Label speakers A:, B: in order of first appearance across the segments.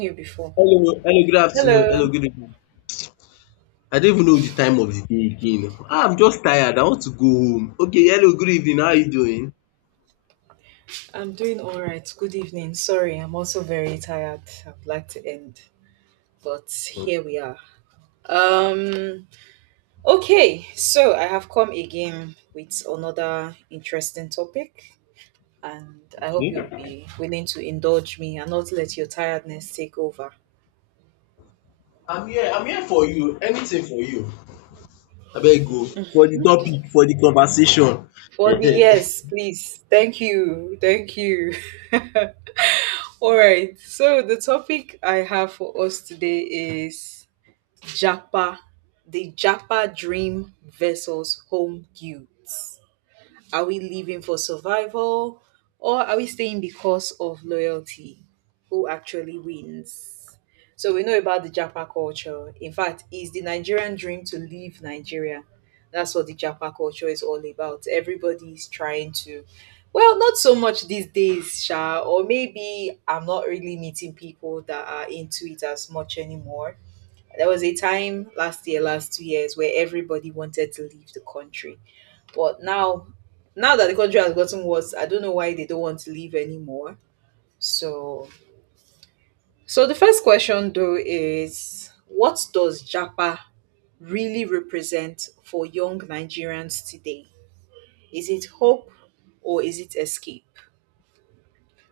A: You before.
B: Hello, hello, good
A: Hello.
B: afternoon. Hello, good evening. I don't even know the time of the day again. Ah, I'm just tired. I want to go home. Okay, hello, good evening. How are you doing?
A: I'm doing all right. Good evening. Sorry, I'm also very tired. I'd like to end, but here we are. Um okay, so I have come again with another interesting topic and I hope
B: Okay.
A: you'll be willing to indulge me and not let your tiredness take over.
B: I'm here. I'm here for you. Anything for you. I better go. For the topic, for the conversation.
A: For the yes, please. Thank you. Thank you. All right. So the topic I have for us today is Japa, the Japa dream versus home guilt. Are we living for survival or are we staying because of loyalty? Who actually wins? So we know about the Japa culture. In fact, it's the Nigerian dream to leave Nigeria. That's what the Japa culture is all about. Everybody's trying to, well, not so much these days, Sha, or maybe I'm not really meeting people that are into it as much anymore. There was a time last year, last 2 years, where everybody wanted to leave the country. But now, now that the country has gotten worse, I don't know why they don't want to leave anymore. So, so the first question though is, what does Japa really represent for young Nigerians today? Is it hope or is it escape?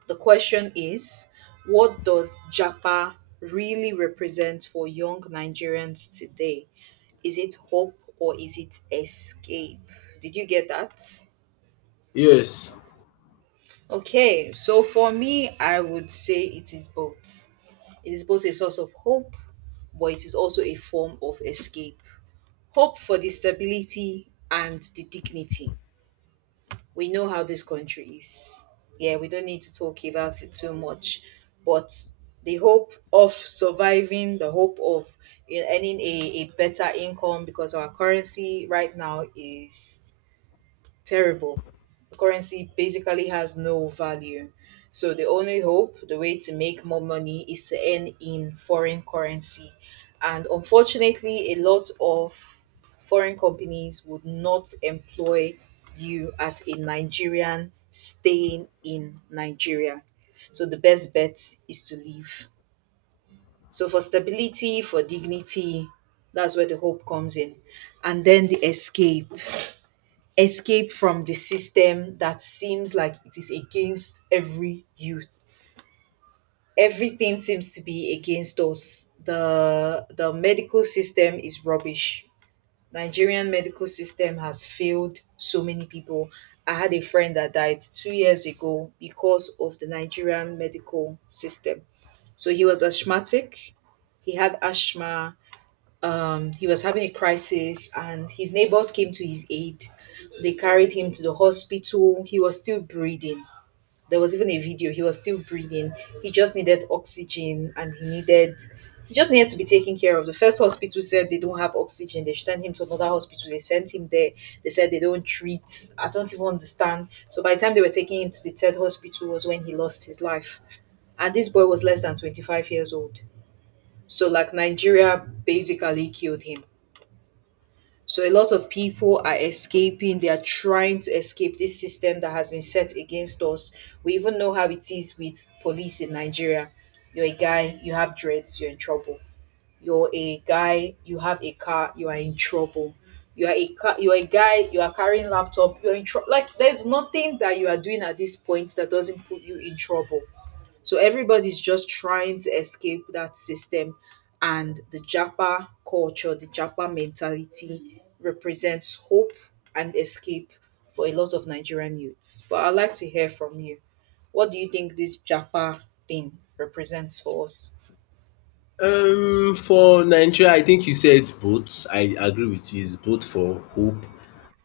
A: The question is, what does Japa really represent for young Nigerians today? Is it hope or is it escape? Did you get that?
B: Yes.
A: Okay, so for me, I would say it is both. It is both a source of hope, but it is also a form of escape. Hope for the stability and the dignity. We know how this country is. Yeah, we don't need to talk about it too much, but the hope of surviving, the hope of, earning a better income because our currency right now is terrible. Currency basically has no value. So the only hope, the way to make more money is to earn in foreign currency. And unfortunately, a lot of foreign companies would not employ you as a Nigerian staying in Nigeria. So the best bet is to leave. So for stability, for dignity, that's where the hope comes in. And then the escape, escape from the system that seems like it is against every youth. Everything seems to be against us. The medical system is rubbish. Nigerian medical system has failed so many people. I had a friend that died 2 years ago because of the Nigerian medical system. So he was asthmatic. He had asthma. He was having a crisis, and his neighbors came to his aid. They carried him to the hospital. He was still breathing. There was even a video. He was still breathing. He just needed oxygen, and he needed. He just needed to be taken care of. The first hospital said they don't have oxygen. They sent him to another hospital. They sent him there. They said they don't treat. I don't even understand. So by the time they were taking him to the third hospital was when he lost his life. And this boy was less than 25 years old. So like Nigeria basically killed him. So a lot of people are escaping. They are trying to escape this system that has been set against us. We even know how it is with police in Nigeria. You're a guy, you have dreads, you're in trouble. You're a guy, you have a car, you are in trouble. You are a car, you're a guy, you are carrying laptop, you're in trouble. Like there's nothing that you are doing at this point that doesn't put you in trouble. So everybody's just trying to escape that system. And the Japa culture, the Japa mentality represents hope and escape for a lot of Nigerian youths. But I'd like to hear from you. What do you think this Japa thing represents for us?
B: For Nigeria, I think you said both. I agree with you. It's both for hope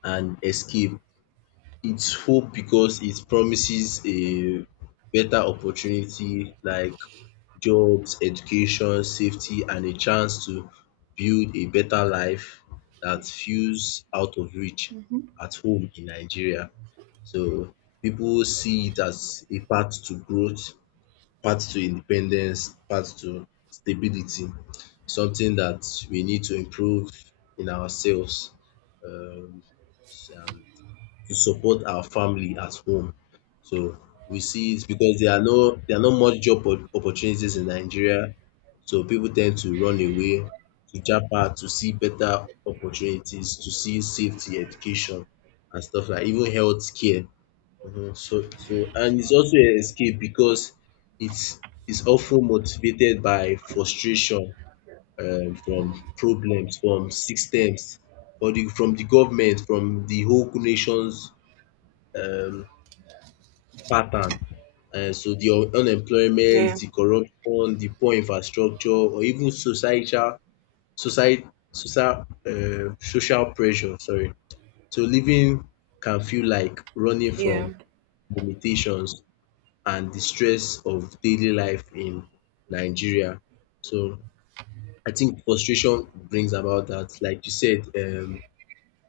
B: and escape. It's hope because it promises a better opportunity like jobs, education, safety and a chance to build a better life that feels out of reach at home in Nigeria. So people see it as a path to growth, path to independence, path to stability, something that we need to improve in ourselves. Um, to support our family at home. So we see it because there are not much opportunities in Nigeria. So people tend to run away to Japan to see better opportunities, to see safety, education, and stuff like even healthcare. Mhm. So and it's also an escape because it's it's often motivated by frustration, from problems, from systems, or the from the government, from the whole nation's um pattern. So the unemployment,
A: Yeah,
B: the corruption, the poor infrastructure or even societal society social social pressure, sorry. So living can feel like running from
A: yeah,
B: limitations and the stress of daily life in Nigeria. So I think frustration brings about that. Like you said,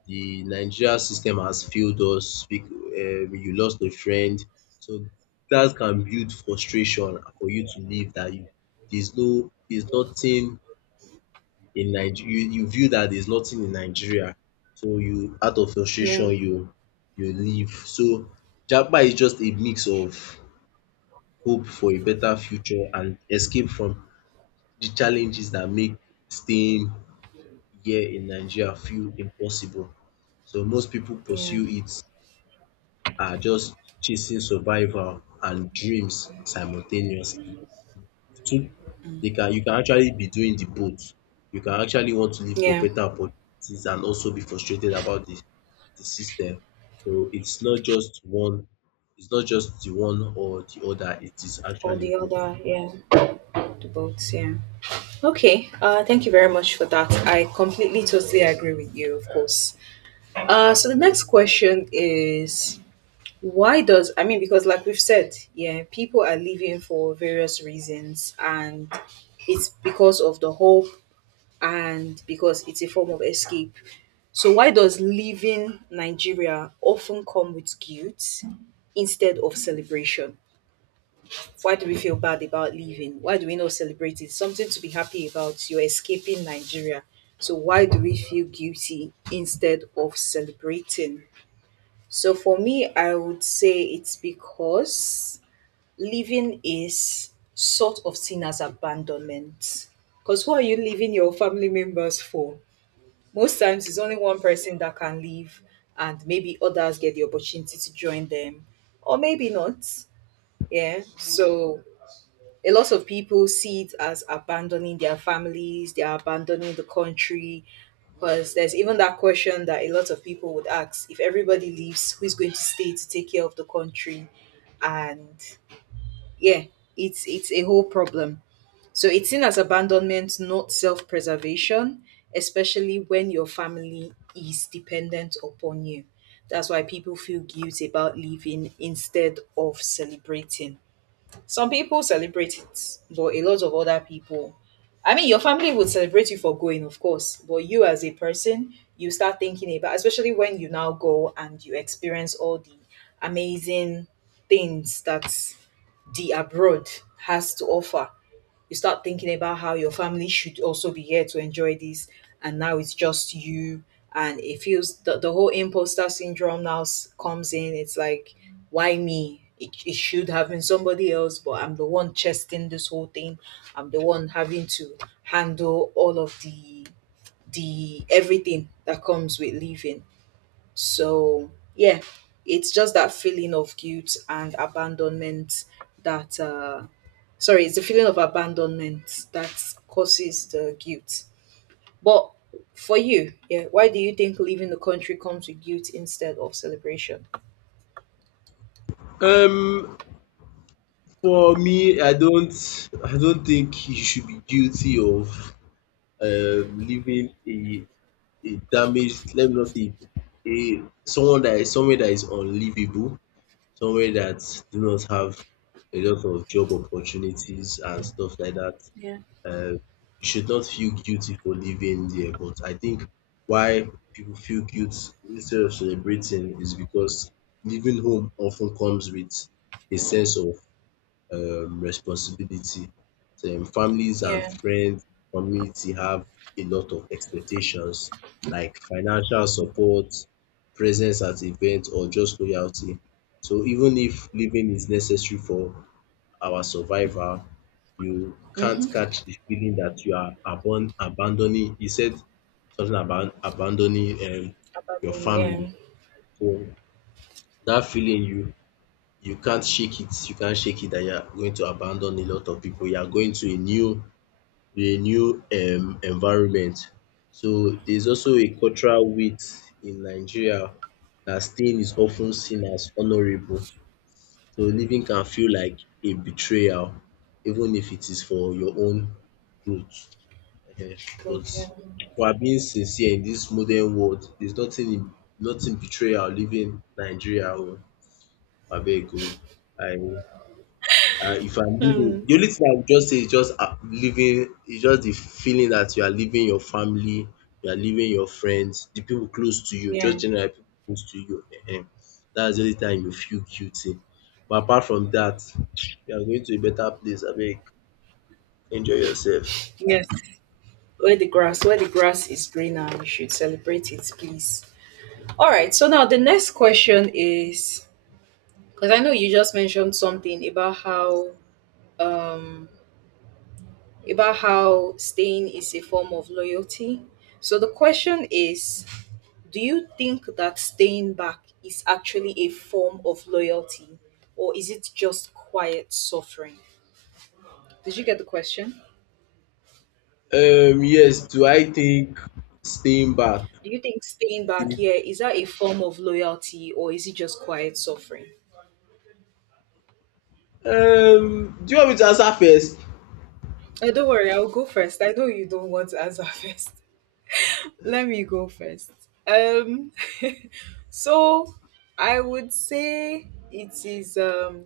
B: the Nigeria system has failed us, you lost a friend. So that can build frustration for you to leave that you there's nothing in Nigeria, you view that there's nothing in Nigeria. So you out of
A: yeah,
B: frustration you leave. So Japa is just a mix of hope for a better future and escape from the challenges that make staying here in Nigeria feel impossible. So most people
A: yeah,
B: pursue it are just chasing survival and dreams simultaneously. Two, they can you can actually be doing the both. You can actually want to look for
A: yeah.
B: better opportunities and also be frustrated about the system. So it's not just one, it's not just the one or the other, it is
A: All
B: actually
A: the
B: both.
A: other, yeah. The boats, yeah. Okay, thank you very much for that. I completely, totally agree with you, of course. So the next question is, why does, I mean, because like we've said, yeah, people are leaving for various reasons, and it's because of the hope and because it's a form of escape. So why does leaving Nigeria often come with guilt instead of celebration? Why do we feel bad about leaving? Why do we not celebrate it? Something to be happy about. You're escaping Nigeria. So why do we feel guilty instead of celebrating? So for me, I would say it's because living is sort of seen as abandonment. Because who are you leaving your family members for? Most times it's only one person that can leave, and maybe others get the opportunity to join them, or maybe not. Yeah. So a lot of people see it as abandoning their families, they are abandoning the country. Because there's even that question that a lot of people would ask, if everybody leaves, who's going to stay to take care of the country? And yeah, it's a whole problem. So it's seen as abandonment, not self preservation, especially when your family is dependent upon you. That's why people feel guilt about leaving instead of celebrating. Some people celebrate it, but a lot of other people, I mean, your family would celebrate you for going, of course, but you as a person, you start thinking about, especially when you now go and you experience all the amazing things that the abroad has to offer, you start thinking about how your family should also be here to enjoy this, and now it's just you, and it feels, the whole imposter syndrome now comes in, it's like why me, it should have been somebody else, but I'm the one chesting this whole thing. I'm the one having to handle all of the everything that comes with leaving. So yeah, it's just that feeling of guilt and abandonment that sorry, it's the feeling of abandonment that causes the guilt. But for you, yeah, why do you think leaving the country comes with guilt instead of celebration?
B: Um for me, I don't think you should be guilty of living a damaged, let me not say a someone that is somewhere that is unlivable, somewhere that do not have a lot of job opportunities and stuff like that.
A: Yeah.
B: Um you should not feel guilty for living there. But I think why people feel guilt instead of celebrating is because leaving home often comes with a sense of responsibility. So, families and
A: Yeah.
B: friends, community have a lot of expectations like financial support, presence at events, or just loyalty. So even if living is necessary for our survival, you can't
A: Mm-hmm.
B: catch the feeling that you are abon abandoning. He said something about abandoning your
A: Abandon. Yeah.
B: family. So that feeling, you can't shake it. You can't shake it that you are going to abandon a lot of people. You are going to a new environment. So there's also a cultural weight in Nigeria that staying is often seen as honorable. So leaving can feel like a betrayal, even if it is for your own growth. Ehen.
A: Good.
B: But
A: Yeah.
B: for being sincere in this modern world, there's nothing betrayal leaving Nigeria. Oh. Abeg oh, I if I'm living,
A: Hmm.
B: the only thing I would just say is just, living, is just the feeling that you are leaving your family, you are leaving your friends, the people close to you, just
A: Yeah.
B: generally people close to you. um That's the only time you feel guilty. But apart from that, you are going to a better place. Abeg, enjoy yourself.
A: Yes,
B: That's
A: where
B: it.
A: the grass is greener, you should celebrate it, please. All
B: Yeah.
A: right. So now the next question is, because I know you just mentioned something um about how staying is a form of loyalty. So the question is, do you think that staying back is actually a form of loyalty, or is it just quiet suffering? Did you get the question?
B: Yes, do I think staying back?
A: Do you think staying back, yeah, is that a form of loyalty, or is it just quiet suffering?
B: Do you want me to answer first?
A: Don't worry, I'll go first. I know you don't want to answer first. Let me go first. Um, so I would say it is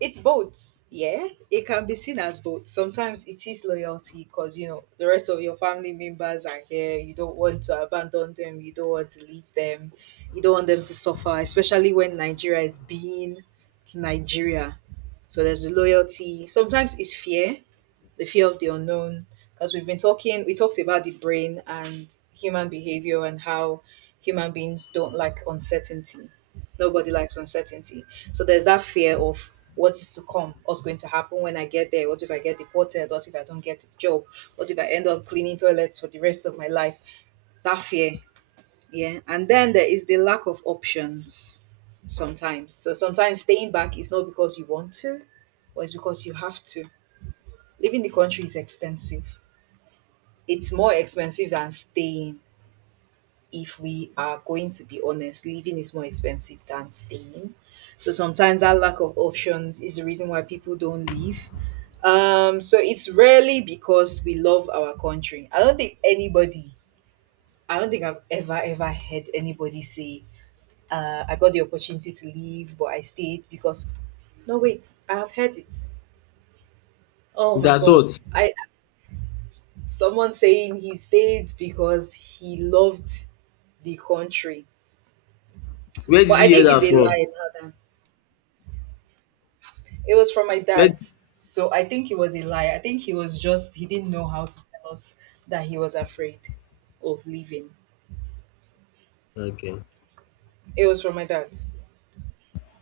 A: it's both. Yeah, it can be seen as both. Sometimes it is loyalty because you know the rest of your family members are here. You don't want to abandon them. You don't want to leave them. You don't want them to suffer, especially when Nigeria is being Nigeria. So there's the loyalty. Sometimes it's fear, the fear of the unknown, because we've been talking, we talked about the brain and human behavior and how human beings don't like uncertainty, nobody likes uncertainty, so there's that fear of what is to come, what's going to happen when I get there, what if I get deported, what if I don't get a job, what if I end up cleaning toilets for the rest of my life, that fear. Yeah, and then there is the lack of options sometimes. So sometimes staying back is not because you want to, or it's because you have to. Leaving the country is expensive, it's more expensive than staying, if we are going to be honest. Living is more expensive than staying. So sometimes that lack of options is the reason why people don't leave. So it's rarely because we love our country. I don't think anybody, I don't think I've ever, ever heard anybody say, I got the opportunity to leave, but I stayed because, no, wait, I have heard it. Oh my
B: That's
A: God.
B: what.
A: I, someone saying he stayed because he loved the country.
B: Where did
A: But
B: you
A: I
B: hear
A: think it's
B: that
A: a
B: from?
A: lie now that, it was from my
B: Where?
A: dad. So I think it was a lie. I think he was just, he didn't know how to tell us that he was afraid of leaving.
B: Okay.
A: It was from my dad.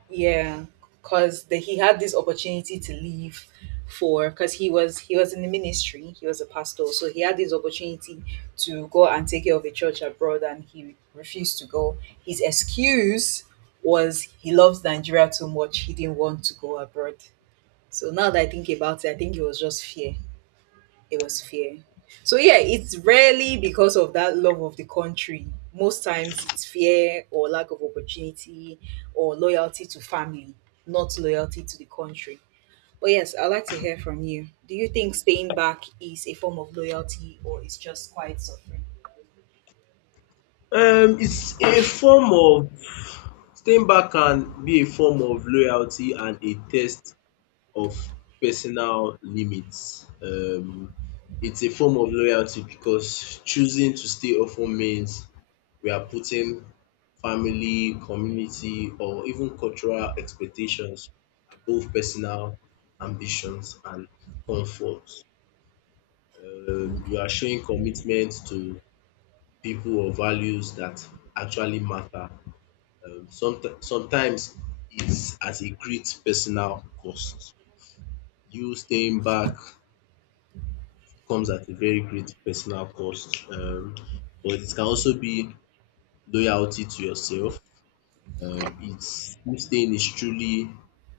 A: Yeah, cause the, he had this opportunity to leave for, because he was in the ministry. He was a pastor, so he had this opportunity to go and take care of a church abroad, and he refused to go. His excuse was he loves Nigeria too much. He didn't want to go abroad. So now that I think about it, I think it was just fear. It was fear. So yeah, it's rarely because of that love of the country. Most times it's fear or lack of opportunity or loyalty to family, not loyalty to the country. But yes, I'd like to hear from you. Do you think staying back is a form of loyalty or is just quiet suffering?
B: It's a form of staying back, can be a form of loyalty and a test of personal limits. It's a form of loyalty because choosing to stay often means we are putting family, community, or even cultural expectations above personal ambitions and comfort.
A: Okay.
B: You are showing commitment to people or values that actually matter, sometimes it's at a great personal cost. You staying back comes at a very great personal cost, but it can also be loyalty to yourself. It's, you staying is truly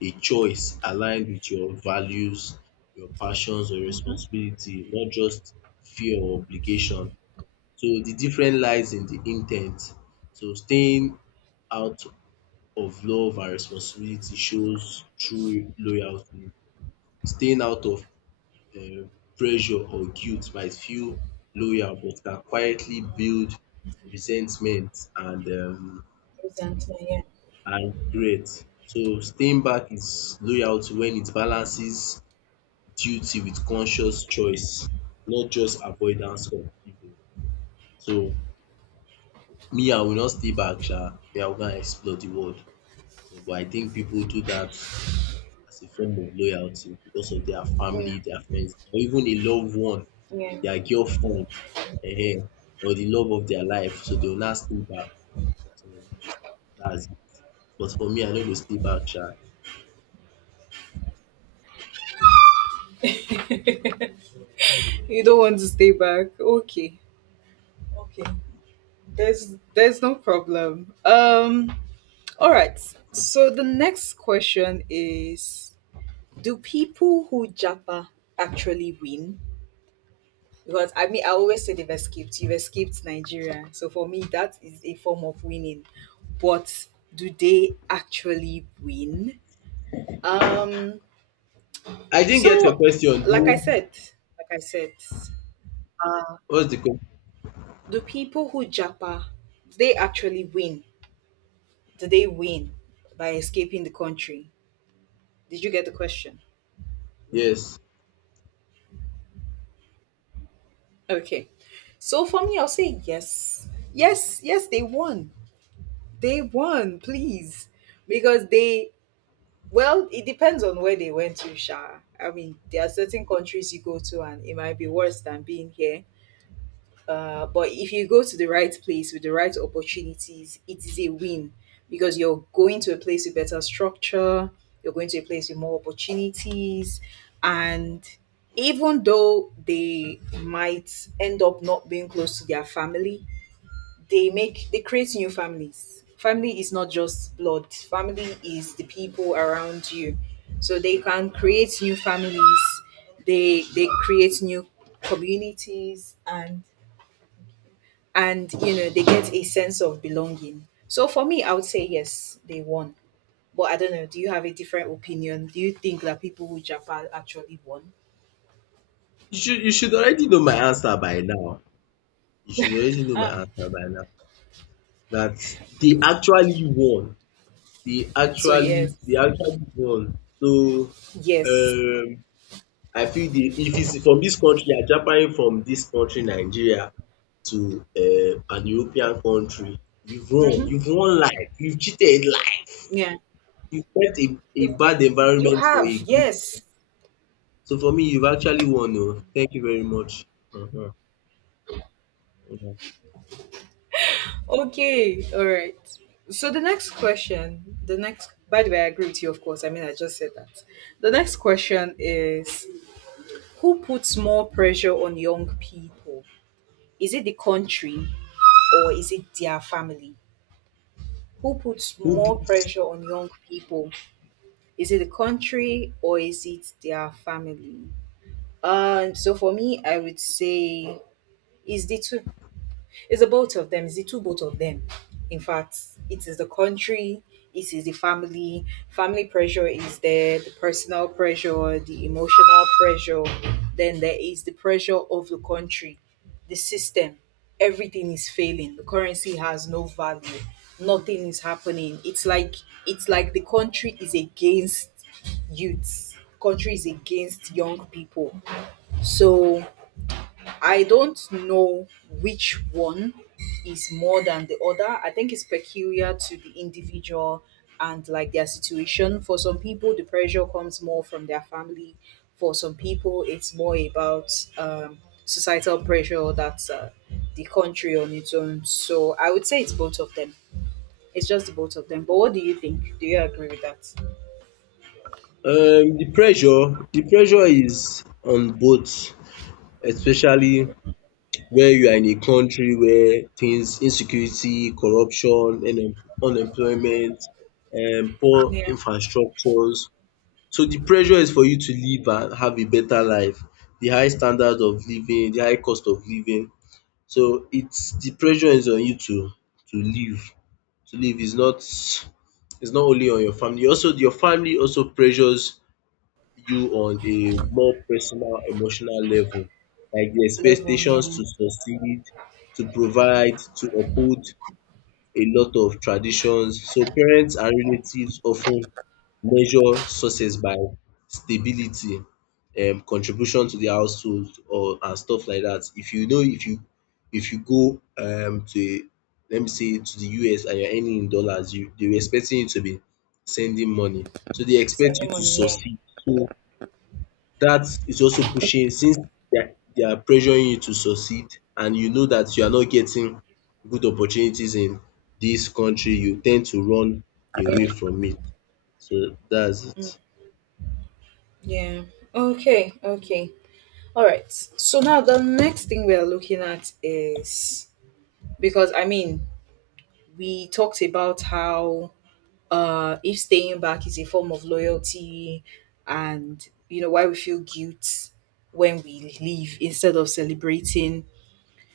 B: a choice aligned with your values, your passions, or responsibility, not just fear or obligation. So the difference lies in the intent. So staying out of love and responsibility shows true loyalty. Staying out of um pressure or guilt might feel loyal but can quietly build resentment and um
A: Good answer, yeah.
B: and regret. So staying back is loyalty when it balances duty with conscious choice, not just avoidance of evil. So me, I will not stay back sha, me I will go and explore the world. So but I think people do that as a form of loyalty because of their family, their friends, or even a loved one,
A: Mm.
B: their girlfriend, eh, or the love of their life. So they will not stay back. So that's it. But for me, I no go stay back, sha.
A: Yeah. You don't want to stay back. Okay. Okay. There's no problem. All right. So the next question is: do people who Japa actually win? Because I mean, I always say they've escaped. You've escaped Nigeria. So for me, that is a form of winning. But do they actually win? Um,
B: I didn't get your
A: so
B: question.
A: like I
B: Do
A: said, like I said,
B: what's the question?
A: do people who Japa, do they actually win? Do they win by escaping the country? Did you get the question?
B: Yes.
A: Okay. So for me, I'll say yes. Yes, yes, they won. They won, please. Because well, it depends on where they went to, Sha. I mean, there are certain countries you go to and it might be worse than being here. But if you go to the right place with the right opportunities, it is a win because you're going to a place with better structure, you're going to a place with more opportunities, and even though they might end up not being close to their family, they create new families. Family is not just blood. Family is the people around you. So they can create new families. They create new communities and they get a sense of belonging. So for me, I would say yes, they won. But I don't know. Do you have a different opinion? Do you think that people who Japan actually won?
B: You should already know my answer by now. You should already know my answer by now. That they actually won. They
A: So
B: actually
A: yes,
B: they actually won. So
A: yes,
B: um I feel the, if it's from this country Japan from this country Nigeria to an European country, you've won
A: hmm,
B: you've won life, you've cheated life,
A: yeah.
B: you've left a
A: You,
B: bad
A: you
B: environment for a
A: have
B: good.
A: yes.
B: So for me, you've actually won. Oh, thank you very much. um um.
A: Okay, all right. So the next question, the next. By the way, I agree with you, of course. I mean, I just said that. The next question is: who puts more pressure on young people? Is it the country or is it their family? Who puts
B: Who
A: more
B: put?
A: pressure on young people? Is it the country or is it their family? So for me, I would say it's the two. It's the both of them. It's the two both of them. In fact, it is the country, it is the family. Family pressure is there, the personal pressure, the emotional pressure. Then there is the pressure of the country, the system. Everything is failing. The currency has no value. Nothing is happening. It's like the country is against youths. Country is against young people. So I don't know which one is more than the other. I think it's peculiar to the individual and like their situation. For some people, the pressure comes more from their family. For some people, it's more about um, societal pressure, that's the country on its own. So I would say it's both of them. It's just the both of them. But what do you think? Do you agree with that?
B: The pressure the pressure is on both, especially where you are in a country where things insecurity, corruption, and unemployment, poor
A: Yeah,
B: infrastructures. So the pressure is for you to live and have a better life, the high standard of living, the high cost of living. So it's, the pressure is on you to live. To live is not, is not only on your family also pressures you on a more personal, emotional level, like the
A: level,
B: expectations
A: yeah.
B: to succeed, to provide, to uphold a lot of traditions. So parents and relatives often measure success by stability, contribution to the household or and stuff like that. If you know if you, if you go to a, let me say to the US, and you're earning in dollars, you they were expecting you to be sending money. So they expect you
A: Sending
B: to
A: money, yeah.
B: succeed. So that is also pushing, since they are pressuring you to succeed, and you know that you are not getting good opportunities in this country, you tend to run away from it. So that's it.
A: Yeah. Okay, okay. All right. So now the next thing we are looking at is, because I mean, we talked about how if staying back is a form of loyalty, and why we feel guilt when we leave instead of celebrating.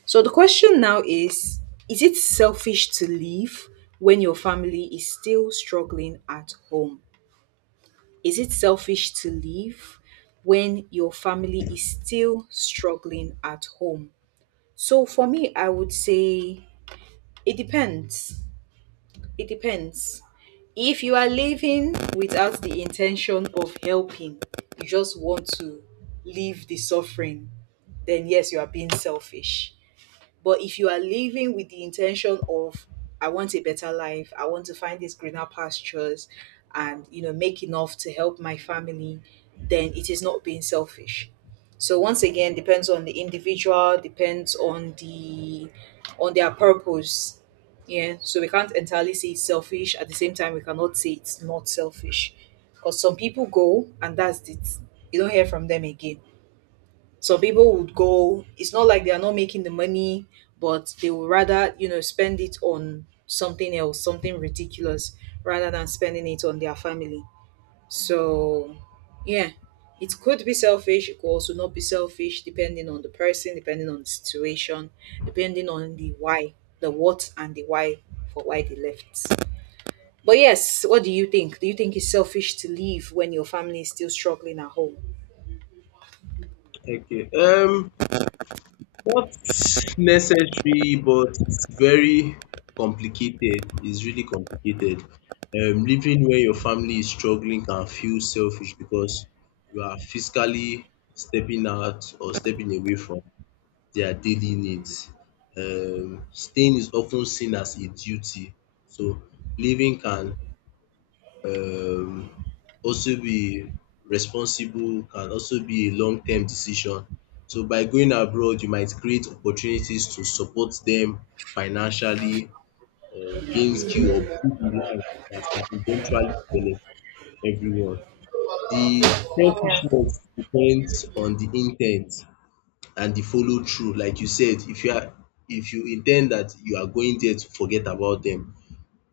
A: So the question now is it selfish to leave when your family is still struggling at home? Is it selfish to leave when your family is still struggling at home? So for me, I would say it depends. It depends. If you are living without the intention of helping, you just want to leave the suffering, then yes, you are being selfish. But if you are living with the intention of, I want a better life, I want to find these greener pastures and make enough to help my family, then it is not being selfish. So once again, depends on the individual, depends on their purpose. Yeah. So we can't entirely say it's selfish. At the same time, we cannot say it's not selfish. Because some people go and that's it. You don't hear from them again. Some people would go, it's not like they are not making the money, but they would rather, spend it on something else, something ridiculous, rather than spending it on their family. So, yeah, it could be selfish, it could also not be selfish, depending on the person, depending on the situation, depending on the why, the what and the why for why they left. But yes, what do you think? Do you think it's selfish to leave when your family is still struggling at home?
B: Okay. Not necessary, but it's very complicated. It's really complicated. Living where your family is struggling can feel selfish because you are physically stepping out or stepping away from their daily needs. Staying is often seen as a duty, so living can, um, also be responsible, can also be a long-term decision. So by going abroad, you might create opportunities to support them financially or gain skill or build a life that can eventually benefit everyone. The selfishness depends on the intent and the follow through. Like you said, if you are, if you in ten d that you are going there to forget about them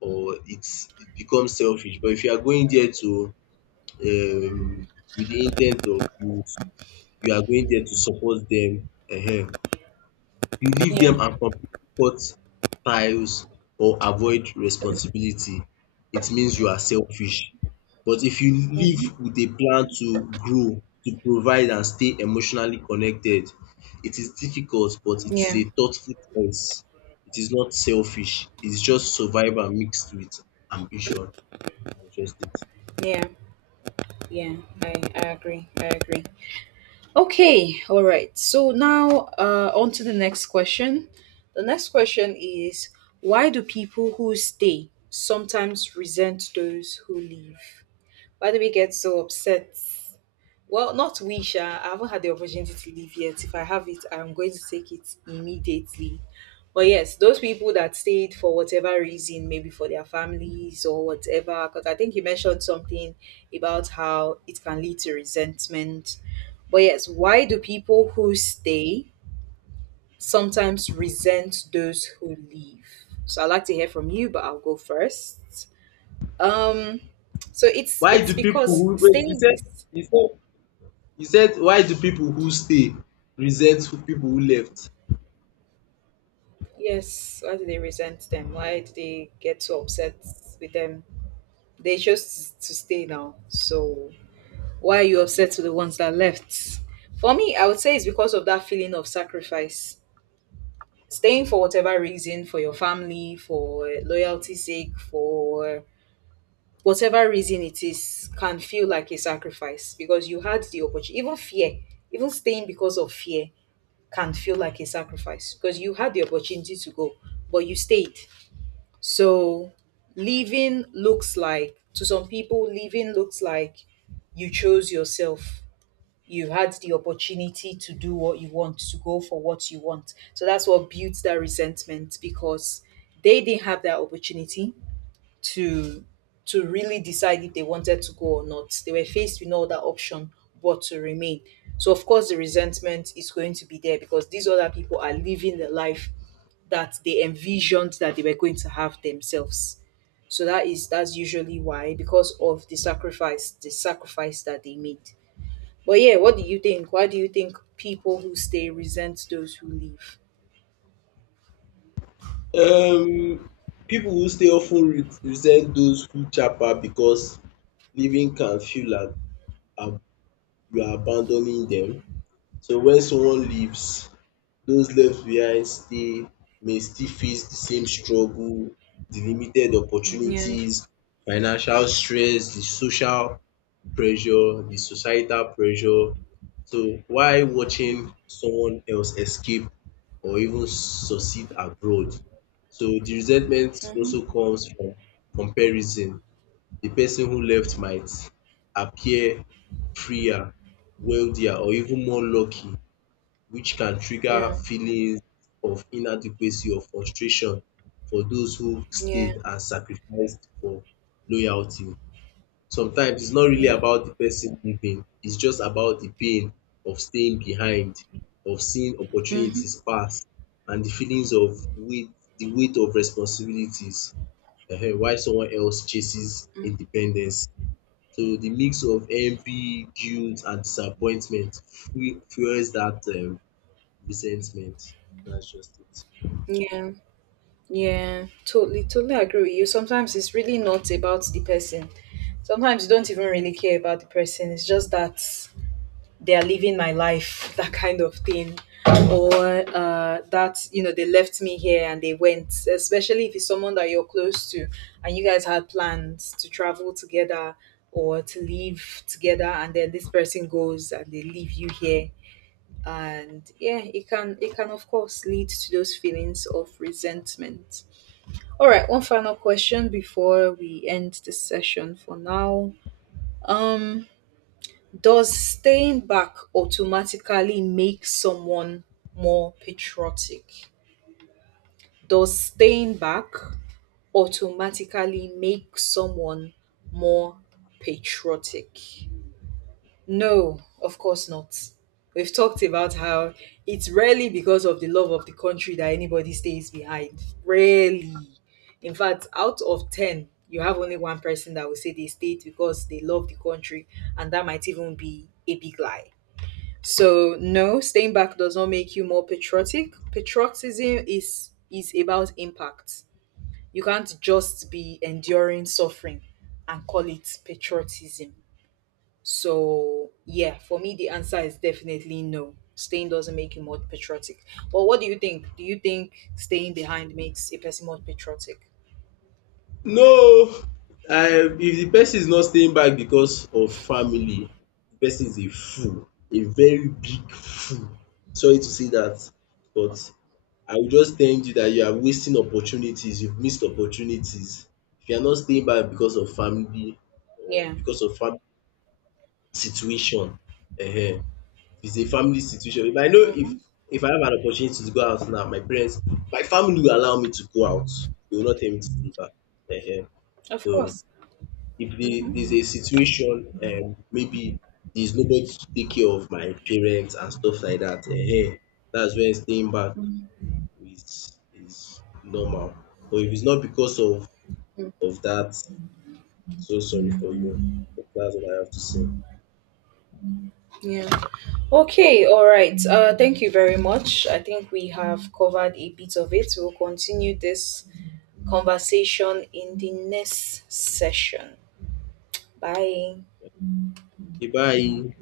B: or it's, it becomes selfish. But if you are going there to, um with the in ten t of you, you are going there to support them, um you leave
A: Yeah.
B: them and comfort tiles or avoid responsibility, it means you are selfish. But if you live with a plan to grow, to provide and stay emotionally connected, it is difficult but it is
A: Yeah,
B: a thoughtful choice. It is not selfish, it's just survival mixed with ambition. That's just it.
A: yeah. Yeah, I agree. I agree. Okay, all right. So now on to the next question. The next question is: why do people who stay sometimes resent those who leave? Why do we get so upset? Well, not we, Sha. I haven't had the opportunity to leave yet. If I have it, I'm going to take it immediately. But yes, those people that stayed for whatever reason, maybe for their families or whatever, because I think you mentioned something about how it can lead to resentment. But yes, why do people who stay sometimes resent those who leave? So I'd like to hear from you, but I'll go first. Um, so it's
B: Why
A: it's
B: do people
A: because
B: who, wait, you
A: staying
B: said,
A: is.
B: you said you said why do people who stay resent people who left?
A: Yes. Why do they resent them? Why do they get so upset with them? They chose to stay now, so why are you upset with the ones that left? For me, I would say it's because of that feeling of sacrifice. Staying for whatever reason, for your family, for loyalty's sake, for whatever reason it is, can feel like a sacrifice because you had the opportunity. Even fear, even staying because of fear, can feel like a sacrifice because you had the opportunity to go, but you stayed. So leaving looks like, to some people, leaving looks like you chose yourself. You've had the opportunity to do what you want, to go for what you want. So that's what builds that resentment because they didn't have that opportunity to really decide if they wanted to go or not. They were faced with no other option but to remain. So of course the resentment is going to be there because these other people are living the life that they envisioned that they were going to have themselves. So that's usually why, because of the sacrifice that they made. But yeah, what do you think? Why do you think people who stay resent those who leave?
B: Um, people who stay often resent those who chap out because leaving can feel like ab- you are abandoning them. So when someone leaves, those left behind stay may still face the same struggle, the limited
A: Yeah.
B: opportunities, financial stress, the social pressure, the societal pressure. So why
A: Mm-hmm.
B: watching someone else escape or even succeed abroad. So the resentment
A: Mm-hmm.
B: also comes from comparison. The person who left might appear freer, wealthier, or even more lucky, which can trigger
A: Yeah.
B: feelings of inadequacy or frustration for those who
A: Yeah.
B: stayed and sacrificed for loyalty. Sometimes it's not really
A: Yeah.
B: about the person leaving, it's just about the pain of staying behind, of seeing
A: Mm-hmm.
B: opportunities pass and the feelings of weight the weight of responsibilities, while someone else chases independence. So the mix of envy, guilt and disappointment fuels that resentment. That's just it.
A: Yeah. Yeah. Totally, totally agree with you. Sometimes it's really not about the person. Sometimes you don't even really care about the person. It's just that they are living my life, that kind of thing. Or that, they left me here and they went, especially if it's someone that you're close to and you guys had plans to travel together or to live together and then this person goes and they leave you here, and yeah, it can of course lead to those feelings of resentment. All right, one final question before we end this session for now. um does staying back automatically make someone more patriotic? Does staying back automatically make someone more patriotic? No, of course not. We've talked about how it's rarely because of the love of the country that anybody stays behind. Rarely. In fact, out of 10, you have only one person that will say they stayed because they love the country, and that might even be a big lie. So no, staying back does not make you more patriotic. Patriotism is about impact. You can't just be enduring suffering and call it patriotism. So yeah, for me the answer is definitely no. Staying doesn't make you more patriotic. But what do you think? Do you think staying behind makes a person more patriotic?
B: No, I. If the person is not staying back because of family, the person is a fool, a very big fool. Sorry to say that, but I will just tell you that you are wasting opportunities, you've missed opportunities. If you are not staying back because of family or
A: Yeah.
B: because of family situation, if it's a family situation, if I know,
A: Mm-hmm.
B: if I have an opportunity to go out now, my parents, my family will allow me to go out. They will not tell me to stay back. um
A: Of
B: So
A: course.
B: if the,
A: Mm-hmm.
B: there's a situation, maybe there's nobody to take care of my parents and stuff like that, that's when staying back is normal. But if it's not because of that, I'm so sorry for you. That's all I have to say.
A: Yeah. Okay, all right. Thank you very much. I think we have covered a bit of it. We'll continue this conversation in the next session. Bye.
B: Okay, bye.